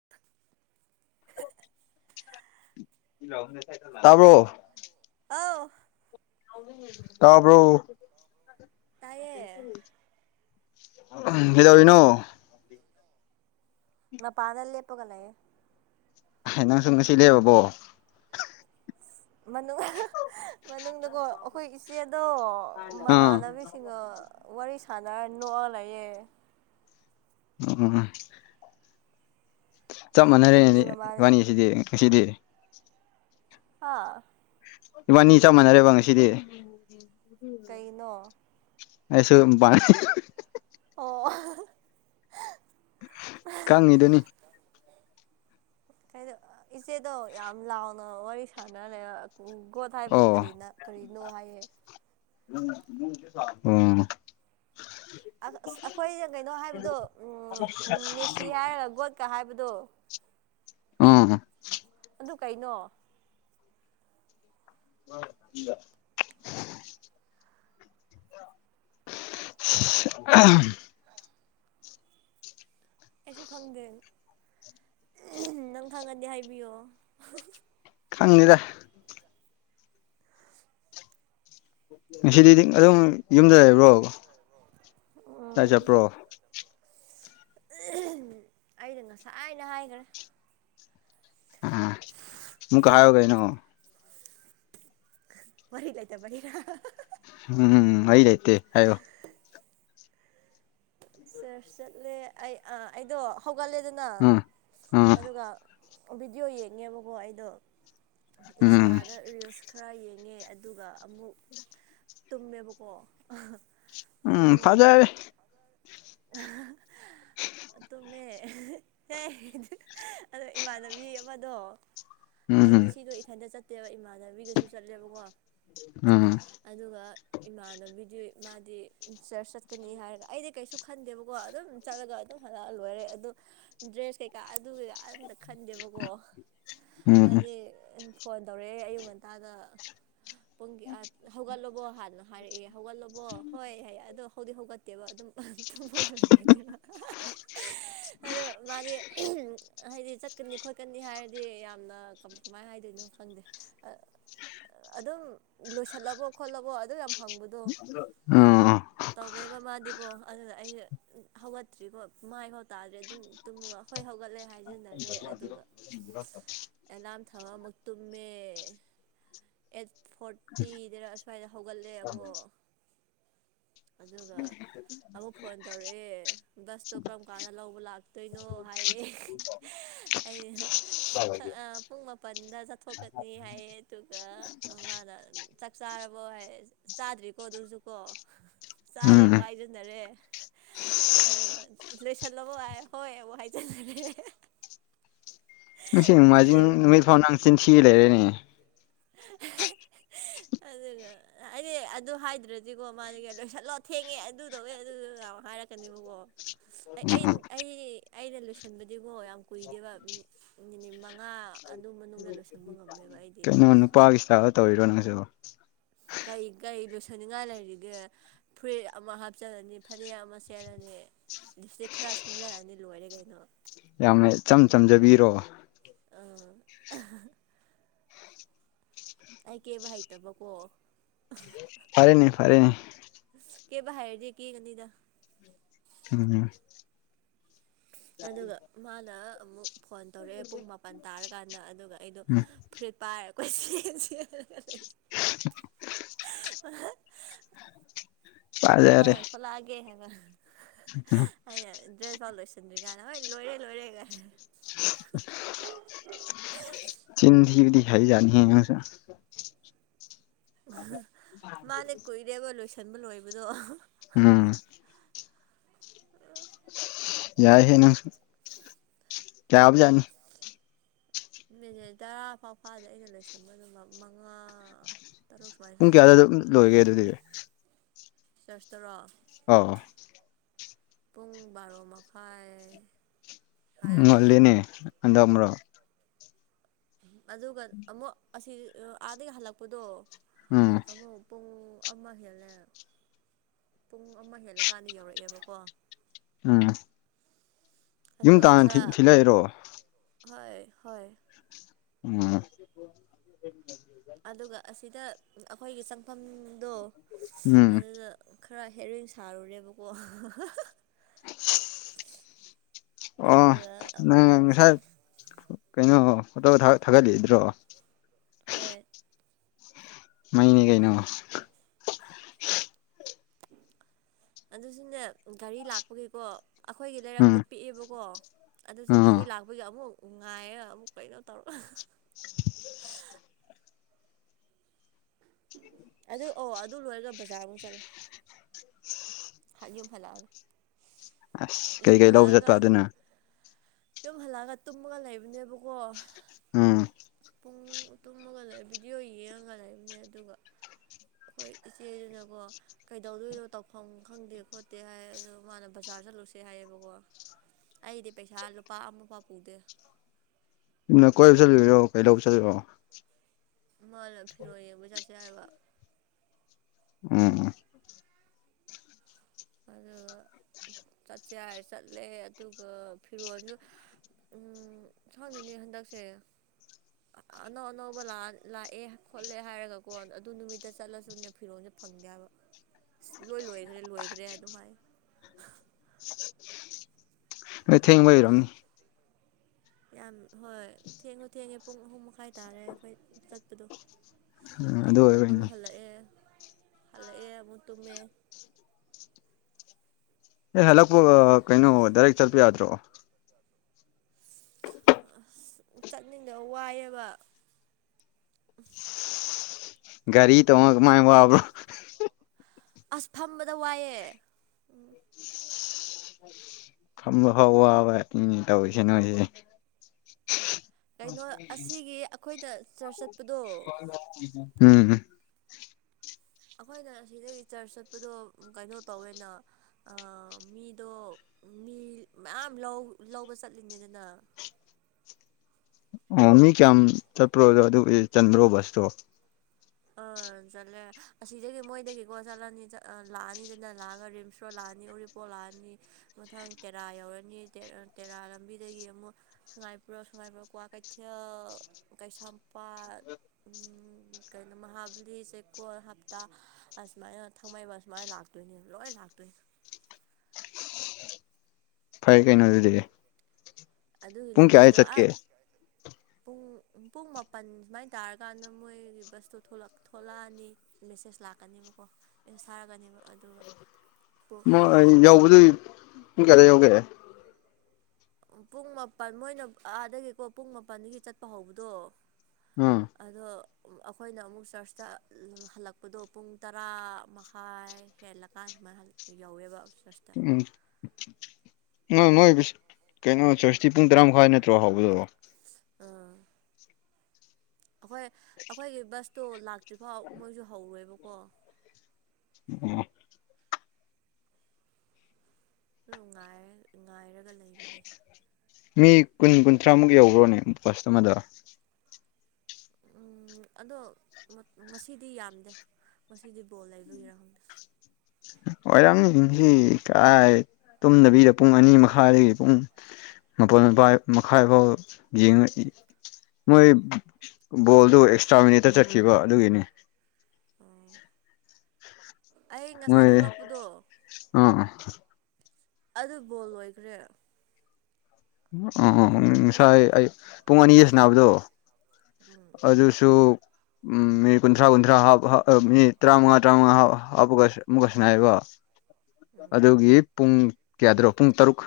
[inaudible] ꯇꯥꯕ꯭ꯔꯣ ꯑꯥꯎ ꯇꯥꯕ꯭ꯔꯣ ꯇꯥꯏꯌꯦ ꯀꯩꯗꯧꯔꯤꯅꯣ ꯃꯥ ꯄꯥꯗꯥꯜ ꯂꯦꯞꯒꯂꯦ ꯅꯪꯁꯨ ꯉꯁꯤ ꯂꯩꯕꯕꯣ ꯃꯅꯨꯡ ꯃꯅꯨꯡꯗꯀꯣ ꯑꯩꯈꯣꯏ ꯏꯆꯦꯗꯣ ꯑꯥ ꯃꯃꯥꯟꯅꯕꯤꯁꯤꯡꯒꯣ ꯋꯥꯔꯤ ꯁꯥꯟꯅ ꯅꯣ ꯂꯩꯌꯦ [unintelligible] ꯆꯞ ꯃꯥꯟꯅꯔꯦꯅꯦ ꯈꯨꯟꯒꯤ ꯃꯃꯥꯟ ꯏꯕꯥꯅꯤꯁꯤꯗꯤ ꯉꯁꯤꯗꯤ ꯍꯥꯥ ꯏꯕꯥꯅꯤ ꯆꯞ ꯃꯥꯟꯅꯔꯦꯕ ꯉꯁꯤꯗꯤ ꯀꯩꯅꯣ ꯑꯁꯨ ꯄ ꯑꯣ ꯈꯪꯉꯤꯗꯅꯤ ꯀꯗꯣ ꯏꯆꯦꯗꯣ ꯌꯥꯝ ꯂꯥꯎꯅ ꯋꯥꯔꯤ ꯁꯥꯟꯅꯔꯦ ꯒꯣꯠ ꯍꯥꯏꯕꯁꯦ ꯑꯣ ꯀꯔꯤꯅ ꯀꯔꯤꯅꯣ ꯍꯥꯏꯌꯦ ꯎꯝ ꯑ ꯑꯩꯈꯣꯏ ꯀꯩꯅꯣ ꯍꯥꯏꯕꯗꯣ ꯃꯦꯁꯤ ꯍꯥꯏꯔꯒ ꯒꯣꯠꯀ ꯍꯥꯏꯕꯗꯣ ꯑꯣ ꯑꯗꯨ ꯀꯩꯅꯣ ꯑ ꯑ ꯋꯥ ꯑꯩꯁꯨ ꯈꯪꯗꯦ ꯅꯪ ꯈꯪꯉꯗꯤ ꯍꯥꯏꯕꯤꯌꯣ ꯈꯪꯅꯤꯗ ꯉꯁꯤꯗꯤ ꯑꯗꯨꯝ ꯌꯨꯝꯗ ꯂꯩꯕ꯭ꯔꯣꯕꯣ ꯑꯣ ꯑꯩꯅ ꯉꯁꯥꯏꯅ ꯍꯥꯏꯒ꯭ꯔꯦ ꯑ ꯃꯨꯛꯀ ꯍꯥꯏꯌꯨ ꯀꯩꯅꯣ ꯋꯥꯔꯤ ꯂꯩꯇꯕꯒꯤꯔ ꯎꯝ ꯑꯩꯗꯥꯏꯇꯦ ꯍꯥꯏꯣ ꯁꯔ ꯆꯠꯂꯦ ꯑꯩ ꯑꯩꯗꯣ ꯍꯧꯒꯠꯂꯦꯗꯅ ꯎꯝ ꯎꯝ ꯑꯗꯨꯒ ꯚꯤꯗꯤꯑꯣ ꯌꯦꯡꯉꯦꯕꯀꯣ ꯑꯩꯗꯣ ꯎꯝ ꯏꯟꯁꯇꯥꯗ ꯔꯤꯜꯁ ꯈꯔ ꯌꯦꯡꯉꯦ ꯑꯗꯨꯒ ꯑꯃꯨꯛ ꯇꯨꯝꯃꯦꯕꯀꯣ ꯎꯝ ꯐꯖꯔꯦ ꯑꯍꯥ ꯍꯥ ꯇꯨꯝꯃꯦ ꯑꯦ ꯑꯗꯨ ꯑꯗꫭ ꯏꯃꯥꯟꯅꯕꯤ ꯑꯃꯗꯣ ꯑꯩ ꯎꯝ ꯉꯁꯤꯗꫭ ꯏꯊꯟꯗ ꯆꯠꯇꯦꯕ ꯏꯃꯥꯟꯅꯕꯤꯒꯁꯨ ꯆꯠꯂꯦꯕꯀꯣ ꯎꯝ ꯑꯗꯨꯒ ꯏꯃꯥꯟꯅꯕꯤꯗꯤ ꯃꯥꯗꯤ ꯆꯔꯁ ꯆꯠꯀꯅꯤ ꯍꯥꯏꯔꯒ ꯑꯩꯗꯤ ꯀꯩꯁꯨ ꯈꯟꯗꯦꯕꯀꯣ ꯑꯗꯨꯝ ꯆꯠꯂꯒ ꯑꯗꯨꯝ ꯍꯜꯂꯛꯑ ꯂꯣꯏꯔꯦ ꯑꯗꯣ ꯗ꯭ꯔꯦꯁ ꯀꯩꯀꯥ ꯑꯗꯨꯒꯤꯒ ꯑꯝꯇ ꯈꯟꯗꯦꯕꯀꯣ ꯎꯝ ꯃꯥꯗꯤ ꯐꯣꯟ ꯇꯧꯔꯛꯑꯦ ꯑꯌꯨꯛ ꯉꯟꯇꯥꯗ ꯄꯨꯡꯒꯤ ꯑꯥ ꯍꯧꯒꯠꯂꯕꯣ ꯍꯥꯟꯅ ꯍꯥꯏꯔꯛꯑꯦ ꯍꯧꯒꯠꯂꯕꯣ ꯍꯣꯏ ꯍꯥꯏꯌꯦ ꯑꯗꯣ ꯍꯧꯗꯤ ꯍꯧꯒꯠꯇꯦꯕ ꯑꯗꯨꯝ ꯇꯨꯝꯃꯒ ꯂꯩꯔꯤꯅꯦꯕ ꯑꯗꯨ ꯃꯥꯗꯤ ꯍꯥꯏꯗꯤ ꯆꯠꯀꯅꯤ ꯈꯣꯠꯀꯅꯤ ꯍꯥꯏꯔꯗꯤ ꯌꯥꯝꯅ ꯀꯝ ꯀꯃꯥꯏꯅ ꯍꯥꯏꯗꯣꯏꯅꯣ ꯈꯪꯗꯦ ꯑ ꯑ ꯑꯗꯨꯝ ꯂꯣꯏꯁꯜꯂꯕꯣ ꯈꯣꯠꯂꯕꯣ ꯑꯗꯨ ꯌꯥꯝ ꯍꯪꯕꯗꯣ ꯎꯝ ꯎꯝ ꯇꯧꯋꯦꯕ ꯃꯥꯗꯤꯀꫭ ꯑꯗꯨꯒ ꯑꯩꯅ ꯍꯧꯒꯠꯇ꯭ꯔꯤꯀꯣ ꯃꯥꯏꯐꯥꯎ ꯇꯥꯗ꯭ꯔꯤ ꯑꯗꯨꯝ ꯇꯨꯝꯃꯒ ꯍꯣꯏ ꯍꯧꯒꯠꯂꯦ ꯍꯥꯏꯖꯤꯟꯅꯔꯦ ꯑꯗꯨꯒ [unintelligible] ꯑꯦꯂꯥꯝ ꯊꯝꯃ ꯑꯃꯨꯛ ꯇꯨꯝꯃꯦ ꯑꯩꯠ ꯐꯣꯔꯇꯤꯗꯔ ꯑꯁ꯭ꯋꯥꯏꯗ ꯍꯧꯒꯠꯂꯦ ꯑꯃꯨꯛ ꯑꯗꯨꯒ ꯑꯃꯨꯛ ꯐꯣꯟ ꯇꯧꯔꯛꯑꯦ ꯕꯁꯇꯣ ꯀꯔꯝ ꯀꯥꯟꯗ ꯂꯧꯕ ꯂꯥꯛꯇꯣꯏꯅꯣ ꯍꯥꯏꯌꯦ ꯑꯩ ꯈ ꯑ ꯄꯨꯡ ꯃꯥꯄꯟꯗ ꯆꯠꯊꯣꯛꯀꯅꯤ ꯍꯥꯏꯌꯦ ꯑꯗꯨꯒ ꯃꯥꯅ ꯆꯥꯛ ꯆꯥꯔꯕꯣ ꯍꯥꯏꯌꯦ ꯆꯥꯗ꯭ꯔꯤꯀꯣ ꯑꯗꯨꯁꯨꯀꯣ ꯎꯝ ꯆꯥꯔꯦꯕ ꯍꯥꯏꯖꯤꯟꯅꯔꯦ ꯑꯗꯨꯒ ꯂꯣꯏꯁꯤꯜꯂꯕꯣ ꯍꯥꯏꯌꯦ ꯍꯣꯏ ꯑꯃꯨꯛ ꯍꯥꯏꯖꯤꯜꯂꯦ [inaudible] ꯉꯁꯤ ꯅꫭꯡꯃꯥꯏꯖꯤꯡ ꯑꯗꯨꯒ ꯅꯨꯃꯤꯠ ꯐꯥꯎ ꯅꯪ ꯆꯤꯟ ꯊꯤ ꯂꯩꯔꯦꯅꯦ ꯑꯗꯨꯒ ꯍꯥꯏꯗꯤ ꯑꯗꯨ ꯍꯥꯏꯗ꯭ꯔꯗꯤꯀꯣ ꯃꯥꯗꯤ ꯂꯣꯏꯁꯤꯜꯂꯣ ꯊꯦꯡꯉꯦ ꯑꯗꯨ ꯇꯧꯋꯦ ꯑꯗꯨ ꯗꯨ ꯗꯨ ꯌꯥꯝ ꯍꯥꯏꯔꯛꯀꯅꯦꯕꯀꯣ ꯎꯝ ꯑꯩ ꯎꯝ ꯑꯩ ꯑꯩꯅ ꯂꯣꯏꯁꯟꯕꯗꯤꯀꯣ ꯌꯥꯝ ꯀꯨꯏꯗꯦꯕ ꯃꯤꯅꯤꯠ ꯃꯪꯉꯥ ꯑꯗꯨ ꯃꯅꯨꯡꯗ ꯂꯣꯏꯁꯟꯕ ꯉꯝꯃꯦꯕ ꯑꯩꯗꯤ ꯑꯃ ꯅꯨꯄꯥꯒꯤ ꯏꯁꯇꯥ꯭ꯏꯜꯗ ꯇꯧꯔꯤꯔꫭ ꯅꯪꯁꯨ ꯀꯩ ꯀꯩ ꯂꯣꯏꯁꯟꯅꯤꯡꯉꯥꯏ ꯂꯩꯔꯤꯒꯦ ꯐꯨꯔꯤꯠ ꯑꯃ ꯍꯥꯞꯆꯜꯂꯅꯤ ꯐꯅꯦꯛ ꯑꯃ ꯁꯦꯠꯂꯅꯤ ꯂꯤꯞ꯭ꯁꯇꯤꯛ ꯈꯔ ꯁꯪꯖꯜꯂꯅꯤ ꯂꯣꯏꯔꯦ ꯀꯩꯅꯣ ꯌꯥꯝꯅ ꯏꯆꯝ ꯆꯝꯖꯕꯤꯔꯣ ꯑꯧ ꯑꯩ ꯀꯦꯕ ꯍꯩꯇꯕꯀꯣ ꯐꯔꯦꯅꯦ ꯐꯔꯦꯅꯦ ꯑꯁ ꯀꯦꯕ ꯍꯩꯔꯗꯤ ꯀꯦꯒꯅꯤꯗ ꯎꯝ ꯑꯗꯨꯒ ꯃꯥꯅ ꯑꯃꯨꯛ ꯐꯣꯟ ꯇꯧꯔꯛꯑꯦ ꯄꯨꯡ ꯃꯥ ꯃꯥꯄꯜ ꯇꯥꯔꯀꯥꯟꯗ ꯑꯗꯨꯒ ꯑꯩꯗꯣ ꯎꯝ ꯐꯨꯔꯤꯠ ꯄꯥꯏꯔ ꯀꯣꯢꯆꯦꯜ ꯆꯦꯜꯂꯒꯂꯩ [unintelligible] ꯐꯖꯔꯦ ꯃꯥꯅ ꯊꯣꯛꯂꯑꯒꯦ ꯍꯥꯏꯕ ꯎꯝ ꯑꯩꯅ ꯗ꯭ꯔꯦꯁ ꯐꯥꯎ ꯂꯣꯏꯁꯤꯟꯗ꯭ꯔꯤ ꯀꯥꯟꯗ ꯍꯣꯏ ꯂꯣꯏꯔꯦ ꯂꯣꯏꯔꯦ ꯆꯤꯟ ꯊꯤꯕꯗꯤ ꯍꯩꯖꯥꯠꯅꯤꯍꯦ ꯅꯪꯁꯨ ꯃꯥꯗꯤ ꯀꯨꯏꯔꯦꯕ ꯂꯣꯏꯁꯟꯕ ꯂꯣꯏꯕꯗꯣ ꯎꯝ ꯌꯥꯏꯍꯦ ꯅꯪꯁꯨ ꯌꯥꯕꯖꯥꯠꯅꯤ [unintelligible] ꯃꯤꯅꯤꯠ ꯇꯔꯥ ꯐꯥꯎ ꯐꯥꯗꯦ ꯑꯩꯅ ꯂꯣꯏꯁꯟꯕꯗꯨ ꯃꯛ ꯃꯉꯥ ꯇꯔꯨꯛ ꯁꯨꯃꯥꯏꯅ ꯄꯨꯡ ꯀꯌꯥꯗ ꯆꯪꯉꯝꯒꯅꯤ ꯂꯣꯢꯒꯦ ꯑꯗꯨꯗꯤ ꯆ꯭ꯔꯁ ꯇꯔꯣ ꯑꯥꯎ ꯄꯨꯡ ꯕꯥꯔꯣ ꯃꯈꯥꯏ ꯁꯨꯃꯥꯏꯅ ꯂꯣꯏꯌꯦ ꯉꯜꯂꯤꯅꯦ ꯍꯥꯟꯗꯛ ꯃꯔꯛ ꯑꯗꯨꯒ ꯑꯃꯨꯛ ꯑꯁꯤ ꯑꯥꯗꯒꯤ ꯍꯜꯂꯛꯄꯗꯣ ꯎꯝ ꯑꯃꯨꯛ ꯄꯨꯡ ꯑꯃ ꯍꯦꯜꯂꯦ ꯄꯨꯡ ꯑꯃ ꯍꯦꯜꯂꯀꯥꯟꯗ ꯌꯧꯔꯛꯑꯦꯕꯀꯣ ꯎꯝ ꯌꯨꯝ ꯑꯗꯨꯒ ꯇꯥꯟꯅ ꯊꯤ ꯈꯔ ꯊꯤꯂꯛꯏꯔꯣ ꯍꯣꯏ ꯍꯣꯏ ꯎꯝ ꯑꯗꯨꯒ ꯑꯁꯤꯗ ꯑꯩꯈꯣꯏꯒꯤ ꯆꯪꯐꯝꯗꯣ ꯎꯝ ꯑꯗꯨꯗ ꯈꯔ ꯍꯦꯔꯣꯏꯟ ꯁꯥꯔꯨꯔꯦꯕꯀꯣ ꯑꯣ ꯑꯗꯨꯒ ꯑꯃꯨꯛ ꯅꯪ ꯗꯨꯝ ꯉꯁꯥꯏ ꯆꯠꯂꯦ ꯀꯩꯅꯣ ꯐꯣꯇꯣ ꯊꯥꯒꯠ ꯊꯥꯒꯠꯂꯤꯗꯔꯣ ꯍꯣꯏ ꯃꯩꯅꯤ ꯀꯩꯅꯣ ꯑꯗꯨ ꯁꯨꯅꯦ ꯒꯥꯔꯤ ꯂꯥꯛꯄꯒꯤꯀꯣ ꯑꯩꯈꯣꯏꯒꯤ ꯎꯝ ꯂꯩꯔꯛꯇꯣ ꯄꯤꯛꯑꯦꯕꯀꯣ ꯑꯗꯨꯁꯨ ꯑꯥ ꯒꯔꯤ ꯂꯥꯛꯄꯒꯤ ꯑꯃꯨꯛ ꯉꯥꯏꯔ ꯑꯃꯨꯛ ꯀꯩꯅꯣ ꯇꯧꯔ ꯑꯗꯨ ꯑꯣ ꯑꯗꯨ ꯂꯣꯏꯔꯒ ꯕꯖꯥꯔ ꯑꯃꯨꯛ ꯆꯠꯂꯦ ꯍ ꯌꯨꯝ ꯍꯜꯂꯛꯑꯒꯥ ꯑꯁ ꯌꯨꯝ ꯀꯩꯀꯩ ꯂꯧꯕ ꯍꯜꯂꯛꯑꯒꯥ ꯆꯠꯄ ꯑꯗꯨꯅ ꯌꯨꯝ ꯍꯜꯂꯛꯑꯒ ꯇꯨꯝꯃꯒ ꯂꯩꯕꯅꯦꯕꯀꯣ ꯎꯝ ꯄꯨꯡ ꯇꯨꯝꯃꯒ ꯂꯩ ꯚꯤꯗꯤꯌꯣ ꯌꯦꯡꯉꯒ ꯂꯩꯕꯅꯦ ꯑꯗꯨꯒ ꯈꯣꯏ ꯏꯆꯦꯗꯨꯅꯀꯣ ꯀꯩꯗꯧꯗꯣꯏꯅꯣ ꯇꯧꯐꯝ ꯈꯪꯗꯦ ꯈꯣꯠꯇꯦ ꯍꯥꯏ ꯑꯗꯣ ꯃꯥꯅ ꯕꯖꯥꯔ ꯆꯠꯂꯨꯁꯦ ꯍꯥꯏꯌꯦꯕꯀꯣ ꯑꯩꯗꯤ ꯄꯩꯁꯥ ꯂꯨꯄꯥ ꯑꯃ ꯐꯥꯎ ꯄꯨꯗꯦ ꯅ ꯀꯣꯏꯕ ꯆꯠꯂꯨꯢꯔꯣ ꯀꯩꯗꯧ ꯆꯠꯂꯨꯔꯣ ꯃꯥꯅ ꯐꯤꯔꯣꯜ ꯌꯦꯡꯕ ꯆꯠꯁꯦ ꯍꯥꯏꯕ ꯎꯝ ꯑꯗꯨꯒ ꯆꯠꯁꯦ ꯍꯥꯏꯔ ꯆꯠꯂꯦ ꯑꯗꯨꯒ ꯐꯤꯔꯣꯜꯁꯨ ꯎꯝ ꯈꯪꯗꯦꯅꯦ ꯍꯟꯗꯛꯁꯦ ꯑꯅꯧ ꯑꯅꯧꯕ ꯂꯥꯛ ꯂꯥꯛꯑꯦ ꯈꯣꯠꯂꯦ ꯍꯥꯏꯔꯒꯀꯣ ꯑꯗꯨ ꯅꯨꯃꯤꯠꯇ ꯆꯠꯂꯁꯨꯅꯦ ꯐꯤꯔꯣꯟꯖꯦ ꯐꯪꯗꯦ ꯍꯥꯏꯕ ꯑꯁ ꯂꯣꯏ ꯂꯣꯏꯒꯔꯦ ꯂꯣꯏꯒꯔꯦ ꯑꯗꯨꯝ ꯍꯥꯏ [unintelligible] ꯅꯣꯏ ꯊꯦꯡꯕꯩ ꯑꯣꯢꯔꯝꯅꯤ ꯌꯥꯝ ꯍꯣꯏ ꯊꯦꯡꯉꯨ ꯊꯦꯡꯉꯦ ꯄꯨꯡ ꯑꯍꯨꯝ ꯃꯈꯥꯏ ꯇꯥꯔꯦ ꯑꯩꯈꯣꯏ ꯆꯠꯄꯗꯣ ꯎꯝ ꯑꯗꯨ ꯑꯣꯏꯕꯩꯅꯤ ꯑꯃꯨꯛ ꯍꯜꯂꯛꯑꯦ ꯍꯜꯂꯛꯑꯦ ꯑꯃꯨꯛ ꯇꯨꯝꯃꯦ ꯍꯦꯛ ꯍꯜꯂꯛꯄꯒ ꯀꯩꯅꯣ ꯗꯥꯏꯔꯦꯛ ꯆꯠꯄ ꯌꯥꯗ꯭ꯔꯣ ꯑꯁ ꯆꯠꯅꯤꯡꯗ ꯋꯥꯏꯑꯕ ꯒꯥꯔꯤ ꯇꯣꯡꯉ ꯀꯃꯥꯏ ꯋꯥꯕ꯭ꯔꯣ ꯑꯁ ꯐꯝꯕꯗ ꯋꯥꯏꯑꯦ ꯎꯝ ꯐꯝꯕ ꯐꯥꯎ ꯋꯥꯕꯅꯤꯅꯦ ꯇꯧꯔꯤꯁꯦ ꯅꯣꯏꯁꯦ ꯀꯩꯅꯣ ꯑꯁꯤꯒꯤ ꯑꯈꯣꯏꯗ ꯆꯔꯆ ꯆꯠꯄꯗꯣ [unintelligible] ꯎꯝ ꯑꯈꯣꯏꯅ ꯑꯁꯤꯗꯒꯤ ꯆꯔꯁ ꯆꯠꯄꯗꯣ ꯀꯩꯅꯣ ꯇꯧꯋꯦꯅ ꯑ ꯃꯤꯗꯣ ꯃꯤ ꯃꯌꯥꯝ ꯂꯧ ꯂꯧꯕ ꯆꯠꯂꯤꯅꯤꯗꯅ ꯑ ꯃꯤ ꯀꯌꯥꯝ ꯆꯠꯄ꯭ꯔꯣ ꯑꯗꯨ ꯆꯟꯕ꯭ꯔꯣ ꯕꯁ ꯇꯣ ꯑꯥ ꯆꯠꯂꯦ ꯑꯁꯤꯗꯒꯤ ꯃꯣꯏꯗꯒꯤꯀꯣ ꯆꯠꯂꯅꯤ ꯆꯠ ꯑꯥ ꯂꯥꯛꯑꯅꯤꯗꯅ ꯂꯥꯛꯑꯒ ꯔꯤꯝꯁ ꯔꯣꯠ ꯂꯥꯛꯑꯅꯤ ꯎꯔꯤ ꯄꯣꯛ ꯂꯥꯛꯑꯅꯤ ꯃꯊꯪ ꯇꯦꯔꯥ ꯌꯧꯔꯅꯤ ꯇꯦꯔꯥ ꯂꯝꯕꯤꯗꯒꯤ ꯑꯃꯨꯛ ꯁꯉꯥꯏꯄꯔꯧ ꯁꯉꯥꯏꯄꯔꯧ ꯀ꯭ꯋꯥꯀꯩꯊꯦꯜ ꯀꯩꯁꯥꯝꯄꯥꯠ ꯎꯝ ꯀꯩꯅꯣ ꯃꯍꯥꯕꯂꯤ ꯆꯦꯛꯀꯣꯟ ꯍꯞꯇꯥ ꯑꯁꯨꯃꯥꯏꯅ ꯊꯥꯡꯃꯩꯕꯟ ꯑꯁꯨꯃꯥꯏꯅ ꯂꯥꯛꯇꯣꯏꯅꯦ ꯂꯣꯏ ꯂꯥꯛꯇꯣꯏꯅꯦ ꯐꯩ ꯀꯩꯅꯣ ꯑꯗꯨꯗꯤ ꯑꯗꯨꯒꯤ ꯄꯨꯡ ꯀꯌꯥꯗ ꯂꯝꯕꯤꯗꯣ ꯆꯠꯀꯦ ꯑꯥꯠ ꯄꯨꯡ ꯄꯨꯡ ꯃꯥꯄꯟ ꯁꯨꯃꯥꯏ ꯇꯥꯔꯀꯥꯟꯗ ꯃꯣꯏꯒꯤ ꯕꯁꯇꯣ ꯊꯣꯛꯂꯛ ꯊꯣꯛꯂꯥꯅꯤ ꯃꯦꯁꯦꯖ ꯂꯥꯛꯀꯅꯤꯕꯀꯣ ꯇꯦꯛꯁ ꯊꯥꯔꯛꯀꯅꯤꯕ ꯑꯗꯨꯒ ꯄꯨꯡ ꯃꯣꯏ ꯑꯩ ꯌꯧꯕꯗꯨ ꯄꯨꯡ ꯀꯌꯥꯗ ꯌꯧꯒꯦ ꯄꯨꯡ ꯃꯥꯄꯜ ꯃꯣꯏꯅ ꯑꯥꯗꯒꯤꯀꯣ ꯄꯨꯡ ꯃꯥꯄꯜꯗꯒꯤ ꯆꯠꯄ ꯍꯧꯕꯗꯣ ꯑꯥ ꯑꯗꯣ ꯑꯈꯣꯏꯅ ꯑꯃꯨꯛ ꯆꯔꯁꯇ ꯍꯜꯂꯛꯄꯗꯣ ꯄꯨꯡ ꯇꯔꯥ ꯃꯈꯥꯏ ꯍꯦꯜꯂꯀꯥꯟ ꯁꯨꯃꯥꯏ ꯍꯜꯂꯦ ꯌꯧꯋꯦꯕ ꯆꯔꯁ ꯎꯝ [inaudible] ꯅꯣꯏ ꯃꯣꯏ ꯀꯩꯅꯣ ꯆꯔꯁꯇꯤ ꯄꯨꯡ ꯇꯔꯥ ꯃꯈꯥꯏ ꯅꯠꯇ꯭ꯔꯣ ꯍꯥꯎꯕꯗꯣ ꯑꯥ ꯑꯈꯣꯏ ꯑꯈꯣꯏꯒꯤ ꯕꯁꯇꯣ ꯂꯥꯛꯇ꯭ꯔꯤꯐꯥꯎ ꯃꯣꯏꯁꯨ ꯍꯧꯔꯣꯏꯕꯀꯣ ꯑꯣ ꯔꯨ ꯉꯥꯏꯔ ꯉꯥꯏꯔꯒ ꯂꯩꯕꯅꯦ ꯃꯤ ꯀꯨꯟ ꯀꯨꯟꯊ꯭ꯔꯥꯃꯨꯛ ꯌꯧꯕ꯭ꯔꯣꯅꯦ ꯕꯁ ꯑꯃꯗ ꯎꯝ ꯑꯗꯣ ꯉꯁꯤꯗꯤ ꯌꯥꯝꯗꯦ ꯉꯁꯤꯗꯤ ꯕꯣꯜ ꯂꯩꯕꯒꯤꯔ ꯈꯪꯗꯦ ꯑꯣꯏꯔꯝꯅꯤ ꯉꯁꯤ ꯀꯔꯥꯏ ꯇꯨꯝꯗꯕꯤꯗ ꯄꯨꯡ ꯑꯅꯤ ꯃꯈꯥꯏꯗꯒꯤ ꯄꯨꯡ ꯃꯄꯜ ꯃꯄꯥꯏ ꯃꯈꯥꯏ ꯐꯥꯎ ꯌꯦꯡꯉ ꯏ ꯃꯣꯏ ꯕꯣꯜꯗꯨ ꯑꯦꯛꯁꯇ꯭ꯔꯥ ꯃꯤꯅꯤꯠꯇ ꯆꯠꯈꯤꯕ ꯑꯗꯨꯒꯤꯅꯤ ꯑꯩ ꯉꯁꯥꯏ ꯃꯣꯏ ꯊꯣꯛꯂꯛꯄꯗꯣ ꯑꯥ ꯑ ꯑꯗꯨ ꯕꯣꯜ ꯂꯣꯏꯈ꯭ꯔꯦ ꯑꯑ ꯉꯁꯥꯏ ꯑꯩ ꯄꯨꯡ ꯑꯅꯤꯗ ꯁꯥꯟꯅꯕꯗꯣ ꯑꯗꯨꯁꯨ ꯎꯝ ꯃꯤꯅꯤꯠ ꯀꯨꯟꯊ꯭ꯔꯥ ꯀꯨꯟꯊ꯭ꯔꯥ ꯍꯥꯞ ꯍꯥꯞ ꯃꯤꯅꯤꯠ ꯇꯔꯥꯃꯉꯥ ꯇꯔꯥꯃꯉꯥ ꯍꯥ ꯍꯥꯞꯄꯒ ꯑꯃꯨꯛꯀ ꯁꯥꯟꯅꯩꯕ ꯎꯝ ꯑꯗꯨꯒꯤ ꯄꯨꯡ ꯀꯌꯥꯗꯔꯣ ꯄꯨꯡ ꯇꯔꯨꯛ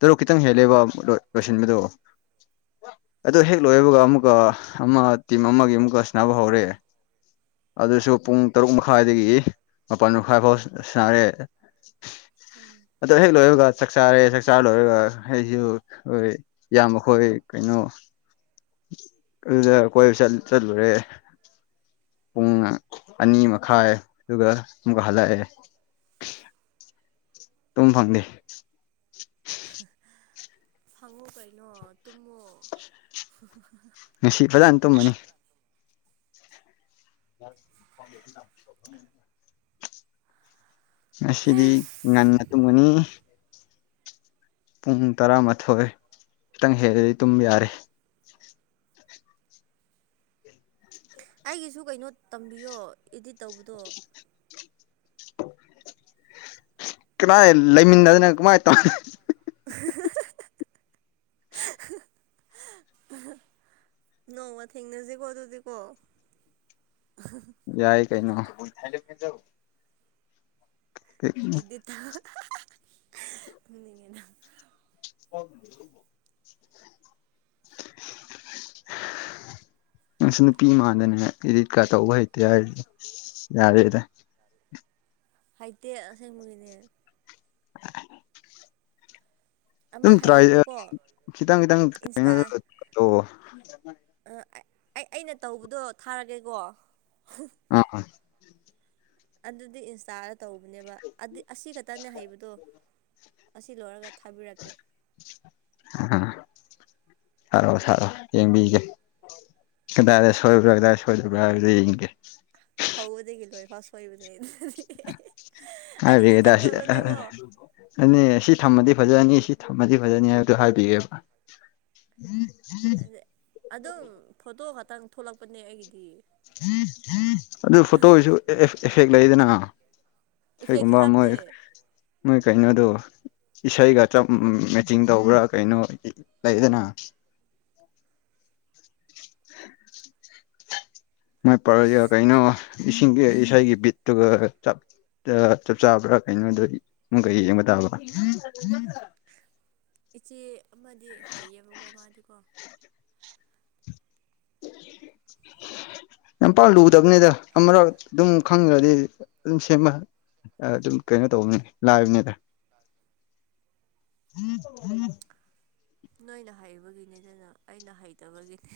ꯇꯔꯨꯛ ꯈꯤꯇꯪ ꯍꯦꯜ ꯂꯩꯕꯥꯛ ꯂꯣꯏꯁꯤꯟꯕꯗ ꯑꯗꯨ ꯍꯦꯛ ꯑꯥ ꯂꯣꯏꯕꯒ ꯑꯃꯨꯛꯀ ꯑꯃ ꯇꯤꯝ ꯑꯃꯒꯤ ꯑꯃꯨꯛꯀ ꯁꯥꯟꯅꯕ ꯍꯧꯔꯦ ꯑꯗꯨꯁꯨ ꯄꯨꯡ ꯇꯔꯨꯛ ꯃꯈꯥꯏꯗꯒꯤ ꯃꯄꯜ ꯃꯈꯥꯏ ꯐꯥꯎ ꯁꯥꯟꯅꯔꯦ ꯎꯝ ꯑꯗꯣ ꯍꯦꯛ ꯂꯣꯏꯕꯒ ꯆꯥꯛ ꯆꯥꯔꯦ ꯆꯥꯛ ꯆꯥꯔ ꯂꯣꯏꯔꯒ ꯑꯩꯁꯨ [unintelligible] ꯌꯥꯝꯕꯈꯣꯏ ꯀꯩꯅꯣ ꯑꯗꯨꯗ ꯀꯣꯏꯕ ꯆꯠ ꯆꯠꯂꯨꯔꯦ ꯄꯨꯡ ꯑꯅꯤ ꯃꯈꯥꯏ ꯑꯗꯨꯒ ꯑꯃꯨꯛꯀ ꯍꯜꯂꯛꯑꯦ ꯇꯨꯝ ꯐꯪꯗꯦ ꯍꯍ ꯐꯪꯉꯣ ꯀꯩꯅꯣ ꯇꯨꯝꯃꯣ ꯍꯍꯍ ꯉꯁꯤ ꯐꯖꯅ ꯇꯨꯝꯃꯅꯤ [inaudible] ꯉꯁꯤꯗꯤ ꯑꯁ ꯉꯟꯅ ꯇꯨꯝꯒꯅꯤ ꯄꯨꯡ ꯇꯔꯥꯃꯥꯊꯣꯏ ꯈꯤꯇꯪ ꯍꯦꯜꯂꯗꯤ ꯇꯨꯝ ꯌꯥꯔꯦ ꯑꯩꯒꯤꯁꯨ ꯀꯩꯅꯣ ꯇꯝꯕꯤꯌꯣ ꯏꯗꯤꯠ ꯇꯧꯕꯗꯣ ꯀꯗꯥꯏ ꯂꯩꯃꯤꯟꯅꯗꯅ ꯀꯃꯥꯏ ꯇꯧꯅꯤ ꯑꯍꯥꯍꯥꯍꯥ ꯅꯣꯡꯃ ꯊꯦꯡꯅꯁꯤꯀꯣ ꯑꯗꯨꯗꯤꯀꯣ ꯌꯥꯏ ꯀꯩꯅ ꯎꯥꯏ ꯌꯥ ꯏꯗꯤꯇ [unintelligible] [inaudible] [inaudible] ꯅꯪꯁꯨ ꯅꯨꯄꯤ ꯏꯃꯥꯟꯗꯅꯦ ꯏꯗꯤꯠꯀꯥ ꯇꯧꯕ ꯍꯩꯇꯦ ꯍꯥꯏꯔꯤꯁꯦ ꯌꯥꯔꯦꯗ ꯍꯩꯇꯦ ꯑꯁꯦꯡꯕꯒꯤꯅꯦ [unintelligible] ꯑꯃ ꯑꯗꯨꯝ ꯇ꯭ꯔꯥꯏ ꯍꯩꯌꯦꯕꯀꯣ ꯈꯤꯇꯪ ꯏꯟꯁꯇꯥ ꯈꯤꯇꯪꯑꯣ ꯑꯩ ꯑꯩꯅ ꯇꯧꯕꯗꯣ ꯊꯥꯔꯒꯦꯀꯣ ꯑꯥ ꯑꯗꯨꯗꯤ ꯏꯟꯁꯇꯥꯗ ꯇꯧꯕꯅꯦꯕ ꯑꯁꯤ ꯈꯛꯇꯅꯦ ꯍꯩꯕꯗꯣ ꯑꯁꯤ ꯂꯣꯏꯔꯒ ꯊꯕꯤꯔꯛꯀꯦ ꯑ ꯊꯔꯣ ꯊꯥꯔꯣ ꯌꯦꯡꯕꯤꯒꯦ ꯀꯗꯥꯏꯗ ꯁꯣꯏꯕ꯭ꯔꯥ ꯀꯗꯥꯏꯗ ꯁꯣꯏꯗꯕ꯭ꯔꯥ ꯍꯥꯏꯕꯗꯤ ꯌꯦꯡꯒꯦ ꯍꯧꯕꯗꯒꯤ ꯂꯣꯏ ꯐꯥꯎ ꯁꯣꯏꯕꯅꯦ ꯑꯩꯗꯤ ꯏꯆꯝ ꯆꯝꯕꯅꯦꯀꯣ ꯑꯗꯨꯅꯦ ꯁꯤ ꯊꯝꯃꯗꯤ ꯐꯖꯅꯤ ꯁꯤ ꯊꯝꯃꯗꯤ ꯐꯖꯅꯤ ꯍꯥꯏꯕꯗꫭ ꯍꯥꯏꯕꯤꯑ°ꯕ [unintelligible] ꯑꯗꯨꯝ ꯐꯣꯇꯣ ꯈꯛꯇꯪ ꯊꯣꯛꯂꯛꯄꯅꯦ ꯑꯩꯒꯤꯗꯤ ꯑꯗꯨ ꯐꯣꯇꯣꯒꯤꯁꯨ ꯑꯦꯐꯦꯛ ꯂꯩꯗꯅ ꯏꯐꯦꯛꯁꯨ ꯁꯤꯒꯨꯝꯕꯃ ꯍꯥꯞꯇꯦ ꯃꯣꯏ ꯀꯩꯅꯣꯗꯣ ꯏꯁꯩꯒꯞ ꯃꯦꯆꯤꯡ ꯇꯧꯕ꯭ꯔꯥ ꯀꯩꯅꯣ ꯂꯩꯗꯅ ꯃꯥꯏ ꯄꯥꯔꯛꯏ ꯀꯩꯅꯣ ꯏꯁꯤꯡꯒꯤ ꯏꯁꯩꯒꯤ ꯕꯤꯠꯇꯨꯒ ꯆꯞ ꯆꯥꯕ꯭ꯔꯥ ꯀꯩꯅꯣꯗ ꯅꯨꯡ ꯀꯩ ꯌꯦꯡꯕ ꯇꯥꯕ ꯏꯆꯦ ꯑꯃꯗꯤ ꯍꯩꯌꯦꯕꯀꯣ ꯃꯥꯗꯤꯀꯣ [unintelligible] ꯂꯝꯄꯥꯛ ꯂꯨꯗꯕꯅꯤꯗ ꯑꯃꯔꯛ ꯑꯗꯨꯝ ꯈꯪꯈ꯭ꯔꯗꯤ ꯑꯗꯨꯝ ꯁꯦꯝꯃ ꯑꯗꯨꯝ ꯀꯩꯅꯣ ꯇꯧꯕꯅꯤ ꯂꯥꯏꯕꯅꯤꯗ [inaudible] ꯅꯣꯏꯅ ꯍꯩꯕꯒꯤꯅꯤꯗꯅ ꯑꯩꯅ ꯍꯩꯇꯕꯒꯤꯅꯤ